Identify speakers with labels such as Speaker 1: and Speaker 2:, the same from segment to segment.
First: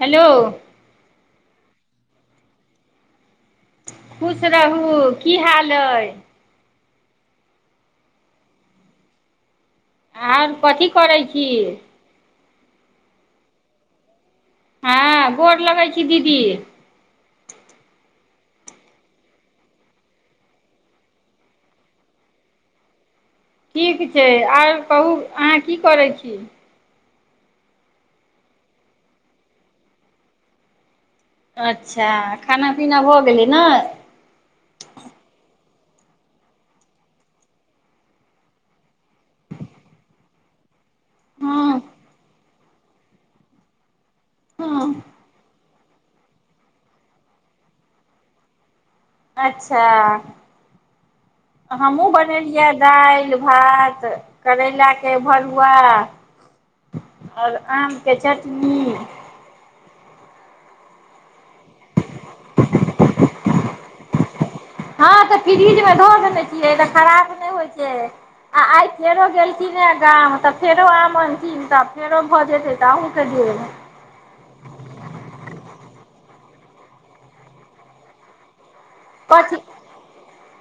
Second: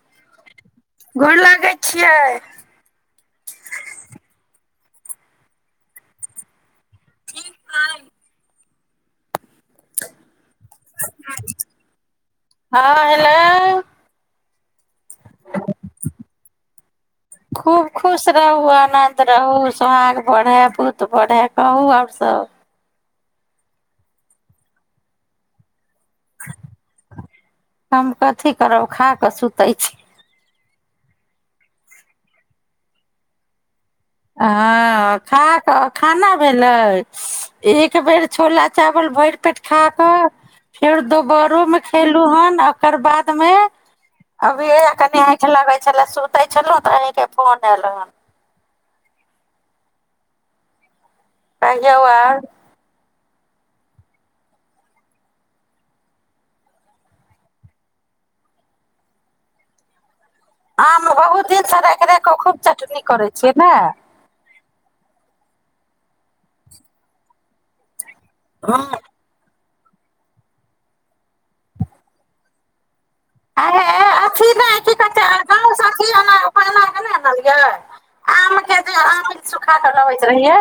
Speaker 1: Hello
Speaker 2: गोर लागै छियै
Speaker 1: खुश रहू की हाल अइ
Speaker 2: ठीक है
Speaker 1: आर कथी करै छी
Speaker 2: हँ हेलो
Speaker 1: हँ गोर लगै छी दीदी
Speaker 2: खूब खुश रहू आनन्द रहू सोहाग बढ़य पूत बढ़य कहू आओर सभ
Speaker 1: ठीक छै आर कहू अहाँ की करै छी
Speaker 2: हम कथी करब खा कऽ सुतै छी
Speaker 1: अच्छा खाना पीना भऽ गेली ने
Speaker 2: हँ खा कऽ खाना भेलै एक बेर छोला चावल भरि पेट खा कऽ फेर दोबारो
Speaker 1: हँ
Speaker 2: में खेलु हन एककर बाद मे अभी
Speaker 1: हँ
Speaker 2: कन अईट लेबय छले सुतै छलहु तऽ अहींके फोन एयल हन
Speaker 1: अच्छा
Speaker 2: कहियौ
Speaker 1: हमहुँ
Speaker 2: आर
Speaker 1: बनेलियै दालि भात करैलााक के भरुआ आओर आम के चटनी
Speaker 2: आ बहुत दिन सब एकरे क खूब चटनी करै छियै नए
Speaker 1: हँ तऽ फ्रिजमे धऽ देने छियै तऽ खराब नहि होइत छै आ
Speaker 2: हँ
Speaker 1: आयत नेरो गेल चह गाम तऽ फेरो आम चह तऽ फेो भऽ जेतै त कटि गेलय
Speaker 2: आ- ना केना आनलियै आम के नहि आम
Speaker 1: कथी
Speaker 2: सुखा क लगैत रहियै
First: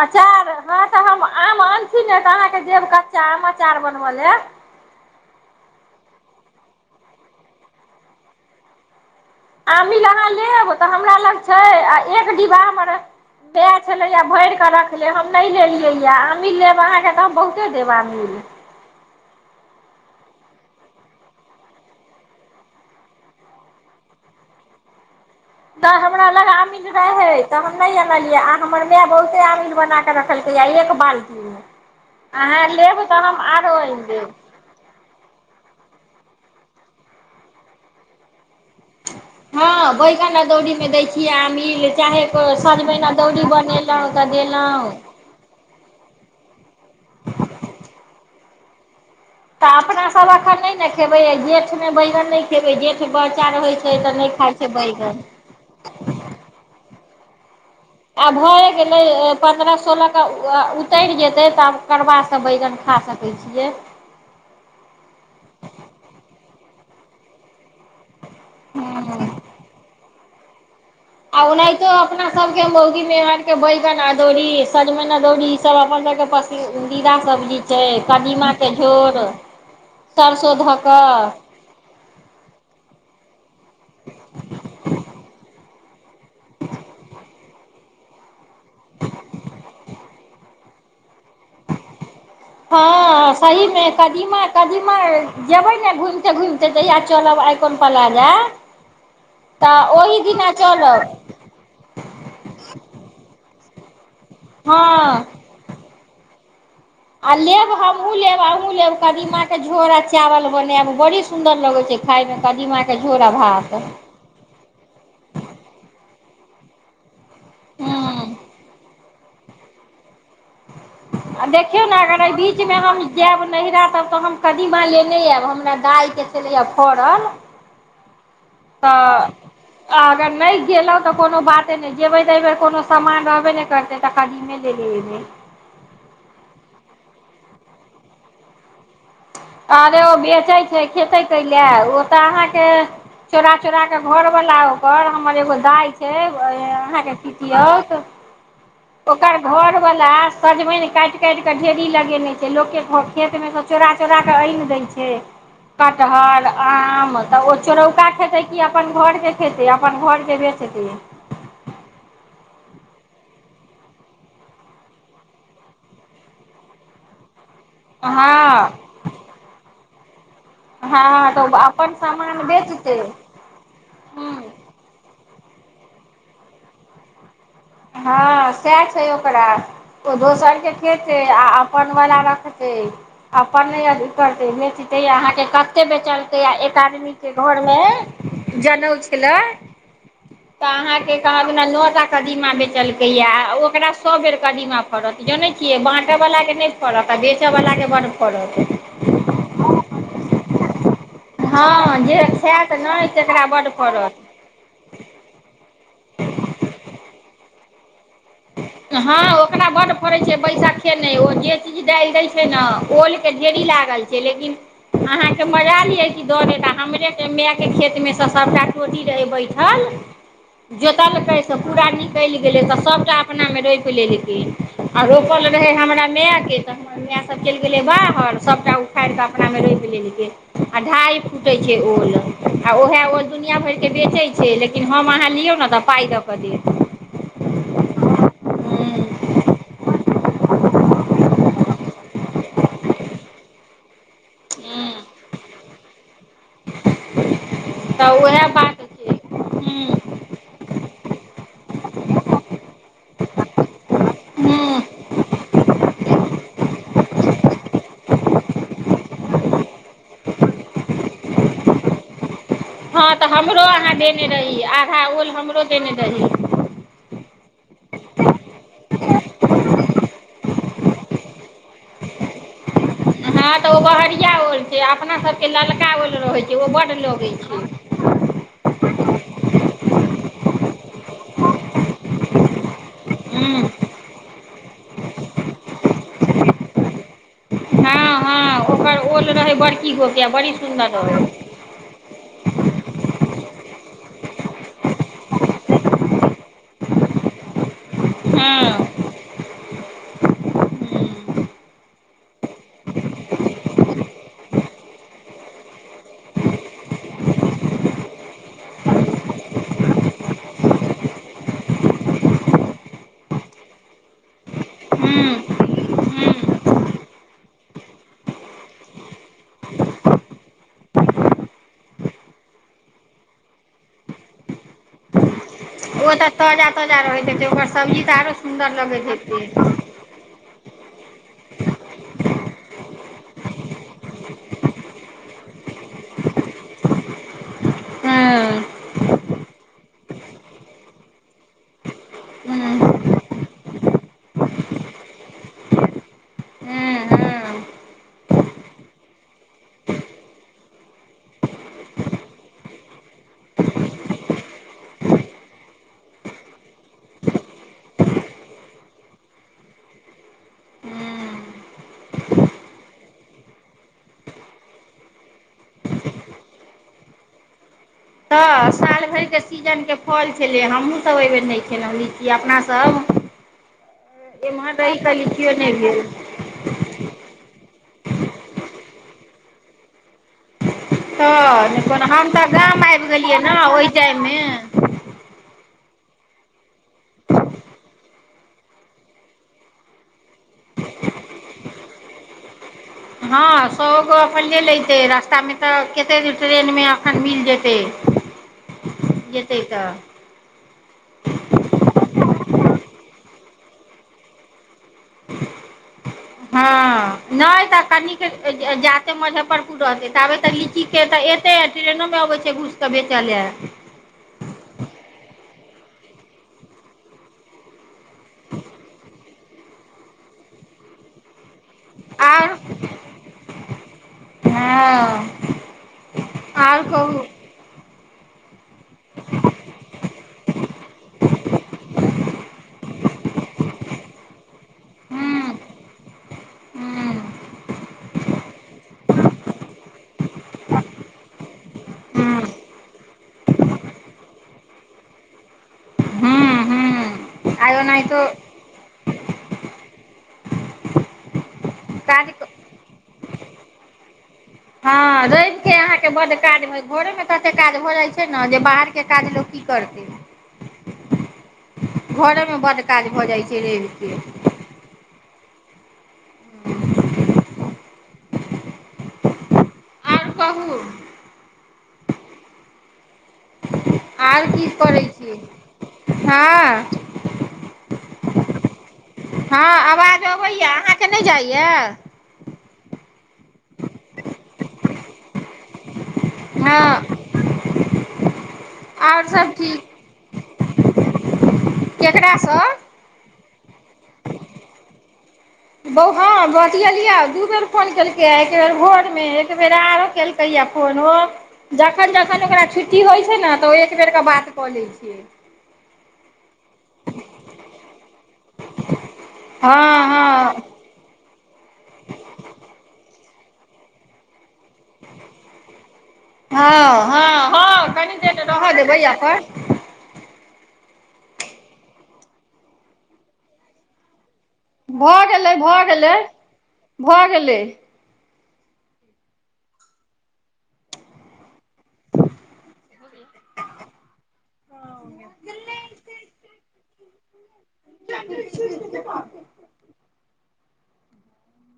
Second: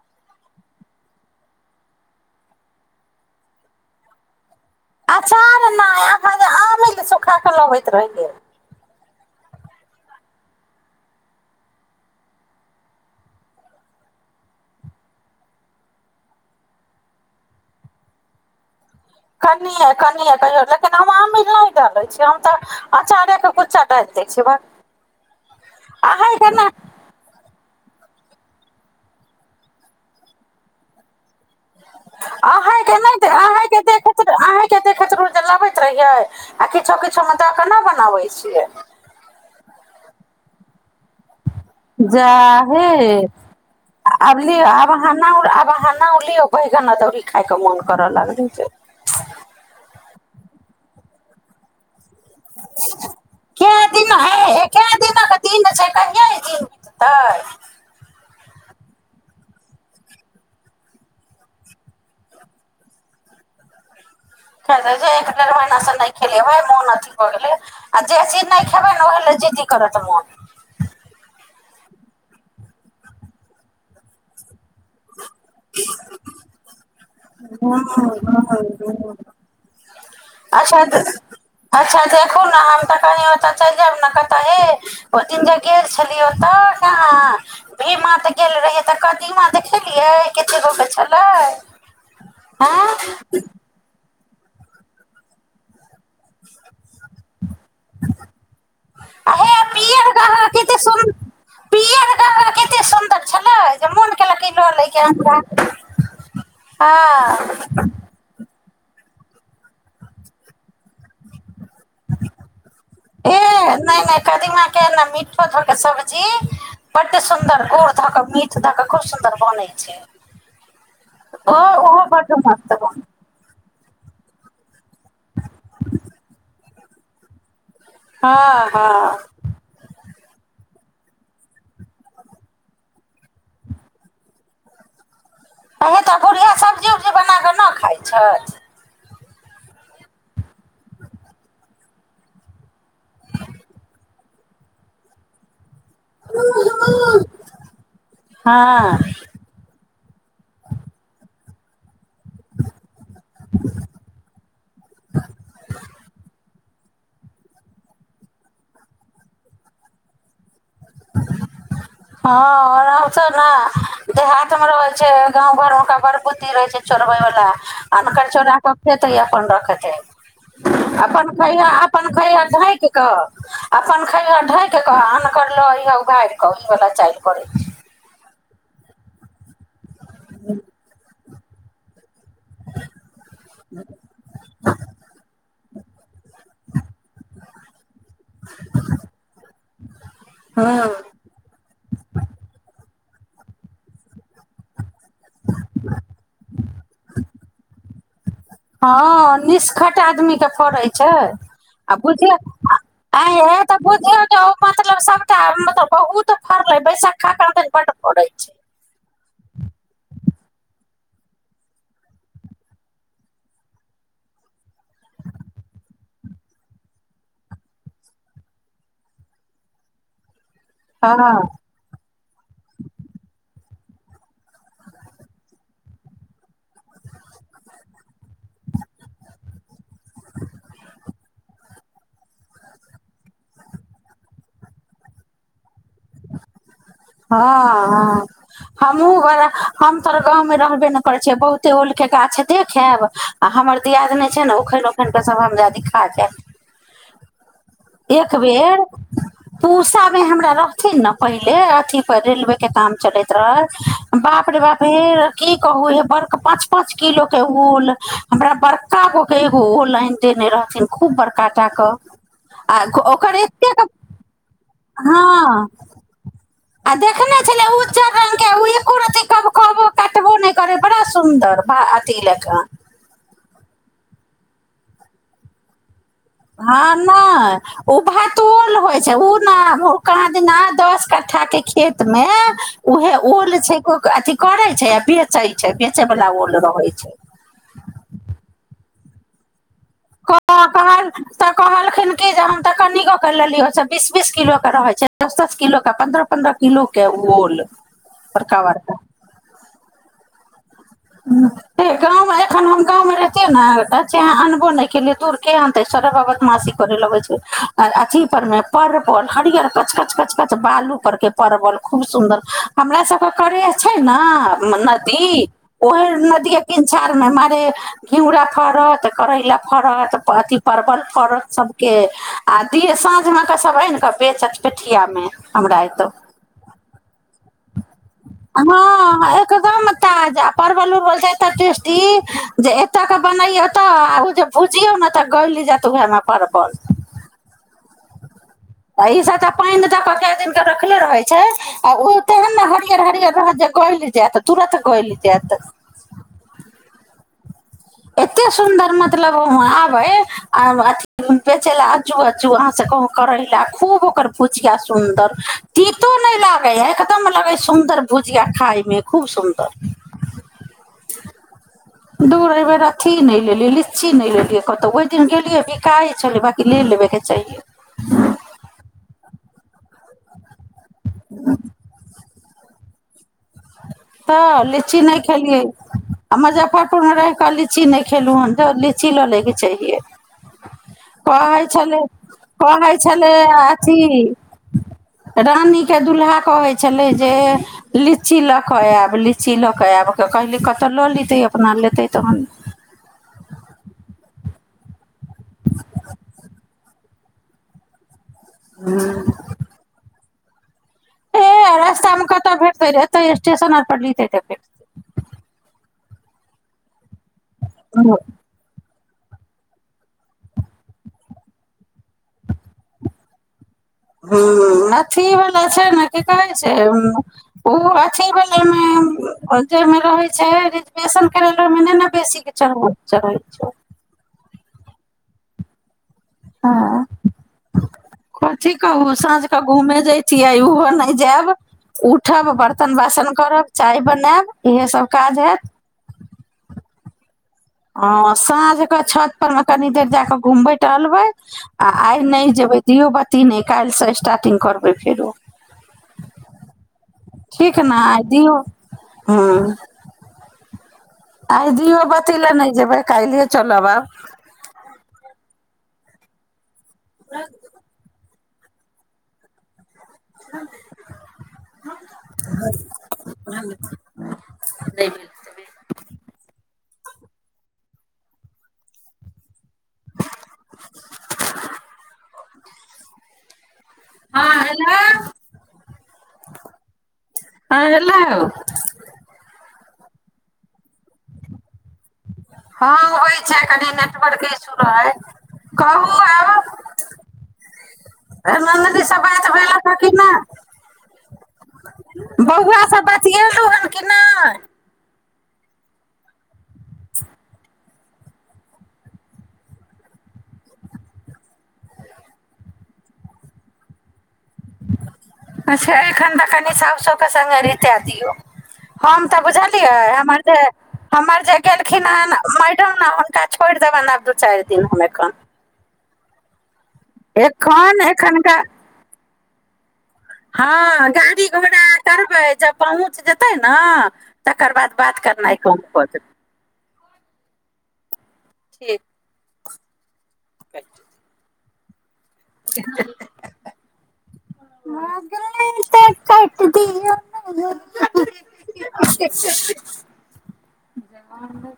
Speaker 1: अचार हँ तऽ हम आम आन छी ने तऽ अहाँके देब कच्चा आम अचार बनबय लेब
Speaker 2: अचार नहि आ जे आम ल सुखा कऽ लबैत रहि गेल
Speaker 1: आमिल अहाँ लेब तऽ हमरा लग छै आ एक डिब्बामेर दए छलैए भरि कऽ रखलेब हम नहि लेलियैए आमिल लेब अहाँके तऽ हम बहुते देब आमिल
Speaker 2: कनिए कनिए कहियो लेकिन हम आमीर नहि डालै छीिय हम तऽ अँचारेके गुच्चा डालि दै छिय
Speaker 1: त हमरा लग आमील रहे तऽ नहि आनलियै आ हमर माय बहुते अमीिल बना क रखलकैएा एक बाल्टीमे अहाँ
Speaker 2: अं के
Speaker 1: लेब तऽ
Speaker 2: नहि
Speaker 1: हम आरो
Speaker 2: अह
Speaker 1: आनि
Speaker 2: देख
Speaker 1: देब
Speaker 2: अहीं के देखैत लबैत रहिये आ किछो किछु म तब केना बनाबै छियै
Speaker 1: हँ बैगन अदौरी मे दै छियै आमिल चाहे
Speaker 2: जा हे
Speaker 1: सजमनि अदौरी बनेलहुँ तऽ
Speaker 2: आब लि
Speaker 1: देलहुँ
Speaker 2: आब ह आब ह लि बैगन अदौड़री खाायके मोन करऽ लगल त
Speaker 1: तऽ अपना सब एखन नहि ने खेबै जेठमे बै नहि खेबै जेठ बच्चा
Speaker 2: कै
Speaker 1: होै छै
Speaker 2: दिन
Speaker 1: तऽ नहि
Speaker 2: है
Speaker 1: खाइ छै
Speaker 2: कै
Speaker 1: बैगन
Speaker 2: दिनक दिन छै कहिया ई दिन बिततै
Speaker 1: आब भए गेलै पन्द्रह सोलह के उतरि जेतै तऽ आब करबासँ बैगन खा सकै छियै
Speaker 2: खेतै जे भ गेलय आ जे चीज नहि खेबै ने ओहि लए जिद्दी करत मोन
Speaker 1: आ ओनाहितो अपना सबके मौगी मेहर के बैगन अदोरी सजमनिना दौरीी ई सब अपन सबके पसिन घिरा सब्जी छै कदीमाके झोर सरसो धऽ
Speaker 2: अच्छा
Speaker 1: कऽ
Speaker 2: अच्छा देखू ने हम तऽ कहनि ओतऽ चलि जायब ने कतऽ हे ओ दिन देख गेल छलियै तऽ यह भीमा त
Speaker 1: [unintelligible]
Speaker 2: किछु दुसै छलय
Speaker 1: हँ सही मे काज कदीमा कदीमा जेबै ने घुमिते घुमिते जहिया चलब आइ
Speaker 2: हे
Speaker 1: तऽ
Speaker 2: पियर
Speaker 1: ओहि
Speaker 2: गह गह
Speaker 1: दिना चलब
Speaker 2: कतेक सुन्दर छलै जे मन ल क लो हो लै क [inaudible]
Speaker 1: हँ आ लेब हमहुूँ लेब आउ लेब कदीमा के झोरा चावल बनाब बड़ी सुन्दर लगै छै खायमे कदीमाके झोर आ भात
Speaker 2: ए नहि नहि कदीमा के मीठो छ सब्जी एतेक सुंन्दर गोर धक
Speaker 1: हूँ
Speaker 2: मीठ धक खुब सुन्दर बनै छै
Speaker 1: आ
Speaker 2: ओ
Speaker 1: देखियौ ने
Speaker 2: ओहो
Speaker 1: अगर
Speaker 2: बड्ड
Speaker 1: बीच मे
Speaker 2: मस्त
Speaker 1: हम
Speaker 2: बनै
Speaker 1: जायब नैहरा तब तऽ हम कदीमा लेने आयब हमरा दालिके चैए फड़ल
Speaker 2: हँ हँ
Speaker 1: तऽ अगर नहि गेलहुँ तऽ कोनो बाते नहि जेबै तऽ एहि बेर कोनो सामान रहबे नहि करतै तऽ कदीमे लेलियबै
Speaker 2: अी तऽ बुढ़हिए सब्जी उब्जी बना कऽ नहि खाइत छथि
Speaker 1: अरे ओ बेचे छै खेते क ले ओ तऽ अहाँके चोरा चोरा के घरवलाा ओकर हमर एगो दाय खेबैय अहाँके पितउट
Speaker 2: हँ
Speaker 1: ओकर घर वला सजमनि काटि काटिऽ ढेरी लग छै लोकके खेत मे चोरा चोरा के आनि दै छै कटहर आम तऽ ओ चोरौका खेतै कि अपन घरके खेतै अपन घरके बेचतै
Speaker 2: हँ त ने देहात मे रहै छै गाँव घर मे क बड़ बुत्ती रहे छै छोड़बे वाल अनक
Speaker 1: हँ
Speaker 2: चोराक खेतय अपन रखतै अपन
Speaker 1: हँ तऽ ओ
Speaker 2: खैहऽ अपन
Speaker 1: सामान
Speaker 2: खैहे ढकि
Speaker 1: बेचतै
Speaker 2: कऽ अपन खैहऽ
Speaker 1: हँ
Speaker 2: ढक अऽन करल अयह उघारि कए उ वला चाइल करय छै
Speaker 1: हँ सएह छै ओकरा ओ दोसर कें खेत से आ अपन वला रख से अपन नै अथि करतैय न अहाँ कते बेचलते आ एक आदमी के घर मे जनउ छल तऽ
Speaker 2: हँ
Speaker 1: अहाँके कहाँ दूना नअ चलकैया ओकरा सब बेर कदीमा पड़त जनै छियै बाँटऽ वला के नहि पड़त त बेचऽवलाके बड़
Speaker 2: हँ निष्खट आदमीे फोरैत च्छै
Speaker 1: हँ
Speaker 2: आऐं
Speaker 1: जे
Speaker 2: बुझियौ
Speaker 1: खायत नहि तकरा
Speaker 2: आ
Speaker 1: बड्ड
Speaker 2: तऽ
Speaker 1: फड़त
Speaker 2: बुझियौ जे ओ मतलब सभटा मतलब बहुत फड़लै बैसख खा खा बड प छै
Speaker 1: हँ ओकरा बड्ड पड़ैत छै बैशाखे नहि ओ जे चीज डालि दैत छै ने ओलके ढेरी लागल छै लेकिन अहाँके मजा नहि अइ कि द देत हमरे मायके खेतमे सँ सभटा चोटी रहै बैठल जोतलकै
Speaker 2: हँ
Speaker 1: से पूरा निकलि गेले तऽ सबटा रोपि लेलकै आ रोपल रहै हमरा मायके तऽ हमर माय सभ चलि गेलै बाहर सभटा उखाड़ि कऽ अपनामे रोपि लेलकै आ ढाइ फूटैत छै ओल आ ओएह ओल दुनिआँ भरिके बेचैत छै लेकिन हम अहाँ लियौ ने तऽ पाइ दऽ कऽ देब
Speaker 2: हमहु अहाँ हम तोहर गाँवमे रहबे ने करै छिय बहुते ओलके गाछ देखयब आ हमर दियाद नहि छै ने उखरि उखरि कऽ सभ हम ज्यादी खा जायब
Speaker 1: तऽ
Speaker 2: एक
Speaker 1: उएह
Speaker 2: बेर
Speaker 1: बात छै हूँ
Speaker 2: पुसामे हमरा रहथिन नए पहिले अथी पर रेलवे के दाम चलैत रहे बाप रे बाप
Speaker 1: हूँ
Speaker 2: हे की कहू हे बड़क पाच पाच किलो के ल हमरा बड़का गो के एगो ओ लाइन देने रहथिन खूब बड़का टा के
Speaker 1: हँ तऽ हमरो अहाँ देने रही आधा ओल हमरो
Speaker 2: हँ
Speaker 1: देने रही
Speaker 2: आ देखने छलै उ चार र्गके एको रबो काटबो नहि करै बड़ा सुन्दर अथी लए कऽ
Speaker 1: हं तऽ ओ बहरिया ओल छै अपना सब के ललका ओल रहै छै ओ
Speaker 2: हँ
Speaker 1: बड्ड लगै
Speaker 2: नहि
Speaker 1: छै
Speaker 2: ओ भातोल होइ छै ओ नहि कहाँ दिन आय दस कट्ठा के खेत मे उह ओल
Speaker 1: हूँ
Speaker 2: छै अथी करै छै आ बेचै छै बेचे बला ओल रहै छै
Speaker 1: हँ हँ ओकर ओल रहै बढिया
Speaker 2: कह तऽ कहलखिन कि जे हम तऽ कनि िय बीस बीस किलो के रहै छै दस दस किलो के पन्द्रह पन्द्रह किलो के ओ ओल बड़का
Speaker 1: हँ
Speaker 2: बड़का हे गाँवमे एखन हम गाँवमे रहितियै ने अहाँ अनबो नहि केलियै दूर के आनतै सरव बदमाशी करय लगै छै आ अथीपरमे परवल हरियर कच कच कच कच बालू पररके परवल खूब सुन्दर हमरा सभके करेह छै नए
Speaker 1: हूँ
Speaker 2: नदी
Speaker 1: हूँ
Speaker 2: ओह नदिये किनारमे मारे घिउरा फड़त करैला फड़त अथिी परवल फड़त सभके आ दि साँझमे कऽ सभ आनि कऽ बेचत पेठियामे
Speaker 1: ओ तऽ ताजा ताजा रहैत छै
Speaker 2: हँ एक दम ताजा परवल उर्वल छै ए टेस्टी जे एतऽ के बनैयौ तऽ ओ जे भुजियौ ने तऽ गौली जात उएहमे परवल पल
Speaker 1: हँ
Speaker 2: ताहि स जे पाइन प कए दिन रखले रहै छै आ ओ तेहन ने
Speaker 1: हूँ
Speaker 2: हरियर हरियर रहत जे गइल जायत तुरत गइल जायत
Speaker 1: हूँ हूँ
Speaker 2: एतेक सुन्दर मतलब वाँ आबै आ अथि बेचय लए आज्जू अज्जू अहाँसँ कहू करै लए खूब ओकर भुजिया सुन्दर तितो नहि लागै ह एकदम लगै सुन्दर भुजिया खायमे खूब सुन्दर
Speaker 1: हूँ
Speaker 2: दूर एहि बेेर अथी नहि लेलियै लीची नहि लेलियै कतहु ओहि दिन गेलियै बिका गेल छलै बाकी ले लेबेके चायैज
Speaker 1: तऽ साल भरि सीजनके फल छलै हमहुँ बेर नहि खेल अपना सभ
Speaker 2: तऽ लीची नहि खेलि
Speaker 1: नहि भेल
Speaker 2: आ मुजफरपुर आ एहि के लीची नहि खेलहुं हन तऽ लीची लऽ लैके चाहिए कहै
Speaker 1: हऽ नहि
Speaker 2: छलै
Speaker 1: कोनो हम तऽ गाम
Speaker 2: कहै
Speaker 1: आबि
Speaker 2: छलै
Speaker 1: गेलियै ने ओहि
Speaker 2: अथी
Speaker 1: जाइमे
Speaker 2: के दुूल्हा कहै छै छलै जे ची लऽ कऽ आब ली ची लऽ कऽ आयबि कऽ कहली कतय लऽ लेतै अपना लेतै तहन
Speaker 1: हँ स ग अपन ल लतै र त तऽ कते ्रेन मे खन मिल जेतै जेतै त
Speaker 2: तऽ स्टेशन आर पटल तै
Speaker 1: हँ नहि तऽ कन जा मुजफ्फरपुर रहतै तऽ आबे तऽ लीचीक के तऽ एतै ट्रेनो मे अबैत छै घूस तऽ बेचऽ ल
Speaker 2: ह अथी वाला की कह छै ओ अथी व मे मे रहै छै रवेशन म ने बेसी
Speaker 1: आओर
Speaker 2: किछु छै
Speaker 1: हँ आउर कहू
Speaker 2: ख की कहू साँझ कऽ घूमे जाइ छीयै ओहो नहि जायब उठब बर्तन बासन करब चाय बनायब इएह सब
Speaker 1: हूँ
Speaker 2: काज होयत
Speaker 1: हूँ
Speaker 2: हन सांझ के छत पर तनि देर जा कए घूमबय टहलबय आ नए
Speaker 1: हूँ
Speaker 2: जेबय दियो बाती नए कायल से स्टार्टिंग करवाए फेर से
Speaker 1: हूँ हूँ
Speaker 2: ठीक
Speaker 1: आइ
Speaker 2: ने आ
Speaker 1: ओनाहितो
Speaker 2: दियौ ह आइ दियओ
Speaker 1: काज
Speaker 2: बति ल नहि जेबै काल्हिए चलब आब
Speaker 1: हँ रवि के अहाँके बड काज हो भोरे मे कते काज हो जाय छै ने जे बाहर के काज लोक की करतै घरेमे बड्ड काज भऽ जाइ छै रवि के [unintelligible] कहू आर
Speaker 2: हँ
Speaker 1: की
Speaker 2: हेलो
Speaker 1: करै छी हँ
Speaker 2: आौ
Speaker 1: हँ आवाज अबैए अहाँके नहि जाइए
Speaker 2: हँ होइ छै कनि नेटवर्क इश्यू रहय
Speaker 1: हँ
Speaker 2: न नी सब
Speaker 1: आओर
Speaker 2: बात
Speaker 1: ठीक
Speaker 2: भेल
Speaker 1: केकरासँ
Speaker 2: बौआ सब बच क केना
Speaker 1: बौ हँ बतियलियै दू बेर फोन केलकैए एक बेर भोरमे एक बेेर आरो केलकैए फोन ओ जखन जखन ओकरा छुट्टी होइ छै ने तऽ ओ एक बेरके बात कऽ लै छियै
Speaker 2: अच्छा एखन त कनि साउ स के सङ्गे रीते दियऔ हम तऽ बुझलियै
Speaker 1: हँ
Speaker 2: हमर जे
Speaker 1: हँ
Speaker 2: हमर जे गेलखिन हन मैड छोड़ देबाक ल दू चारि दन हममे कम
Speaker 1: हँ हँ हँ
Speaker 2: एखन
Speaker 1: कनि देर
Speaker 2: एखनका
Speaker 1: रहऽ देबै [unintelligible]
Speaker 2: हँ गाड़ी घोड़ा करबै जब पहुँच जेतै ने तकर बाद बात
Speaker 1: भऽ
Speaker 2: करनाइ
Speaker 1: गेलै
Speaker 2: कम
Speaker 1: भऽ
Speaker 2: कऽ
Speaker 1: गेलै
Speaker 2: देबै
Speaker 1: भऽ गेलै
Speaker 2: ठीक [unintelligible] श [unintelligible] जगमे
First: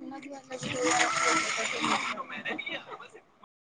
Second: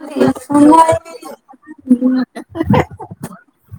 Speaker 2: प्रिय सुनाइ।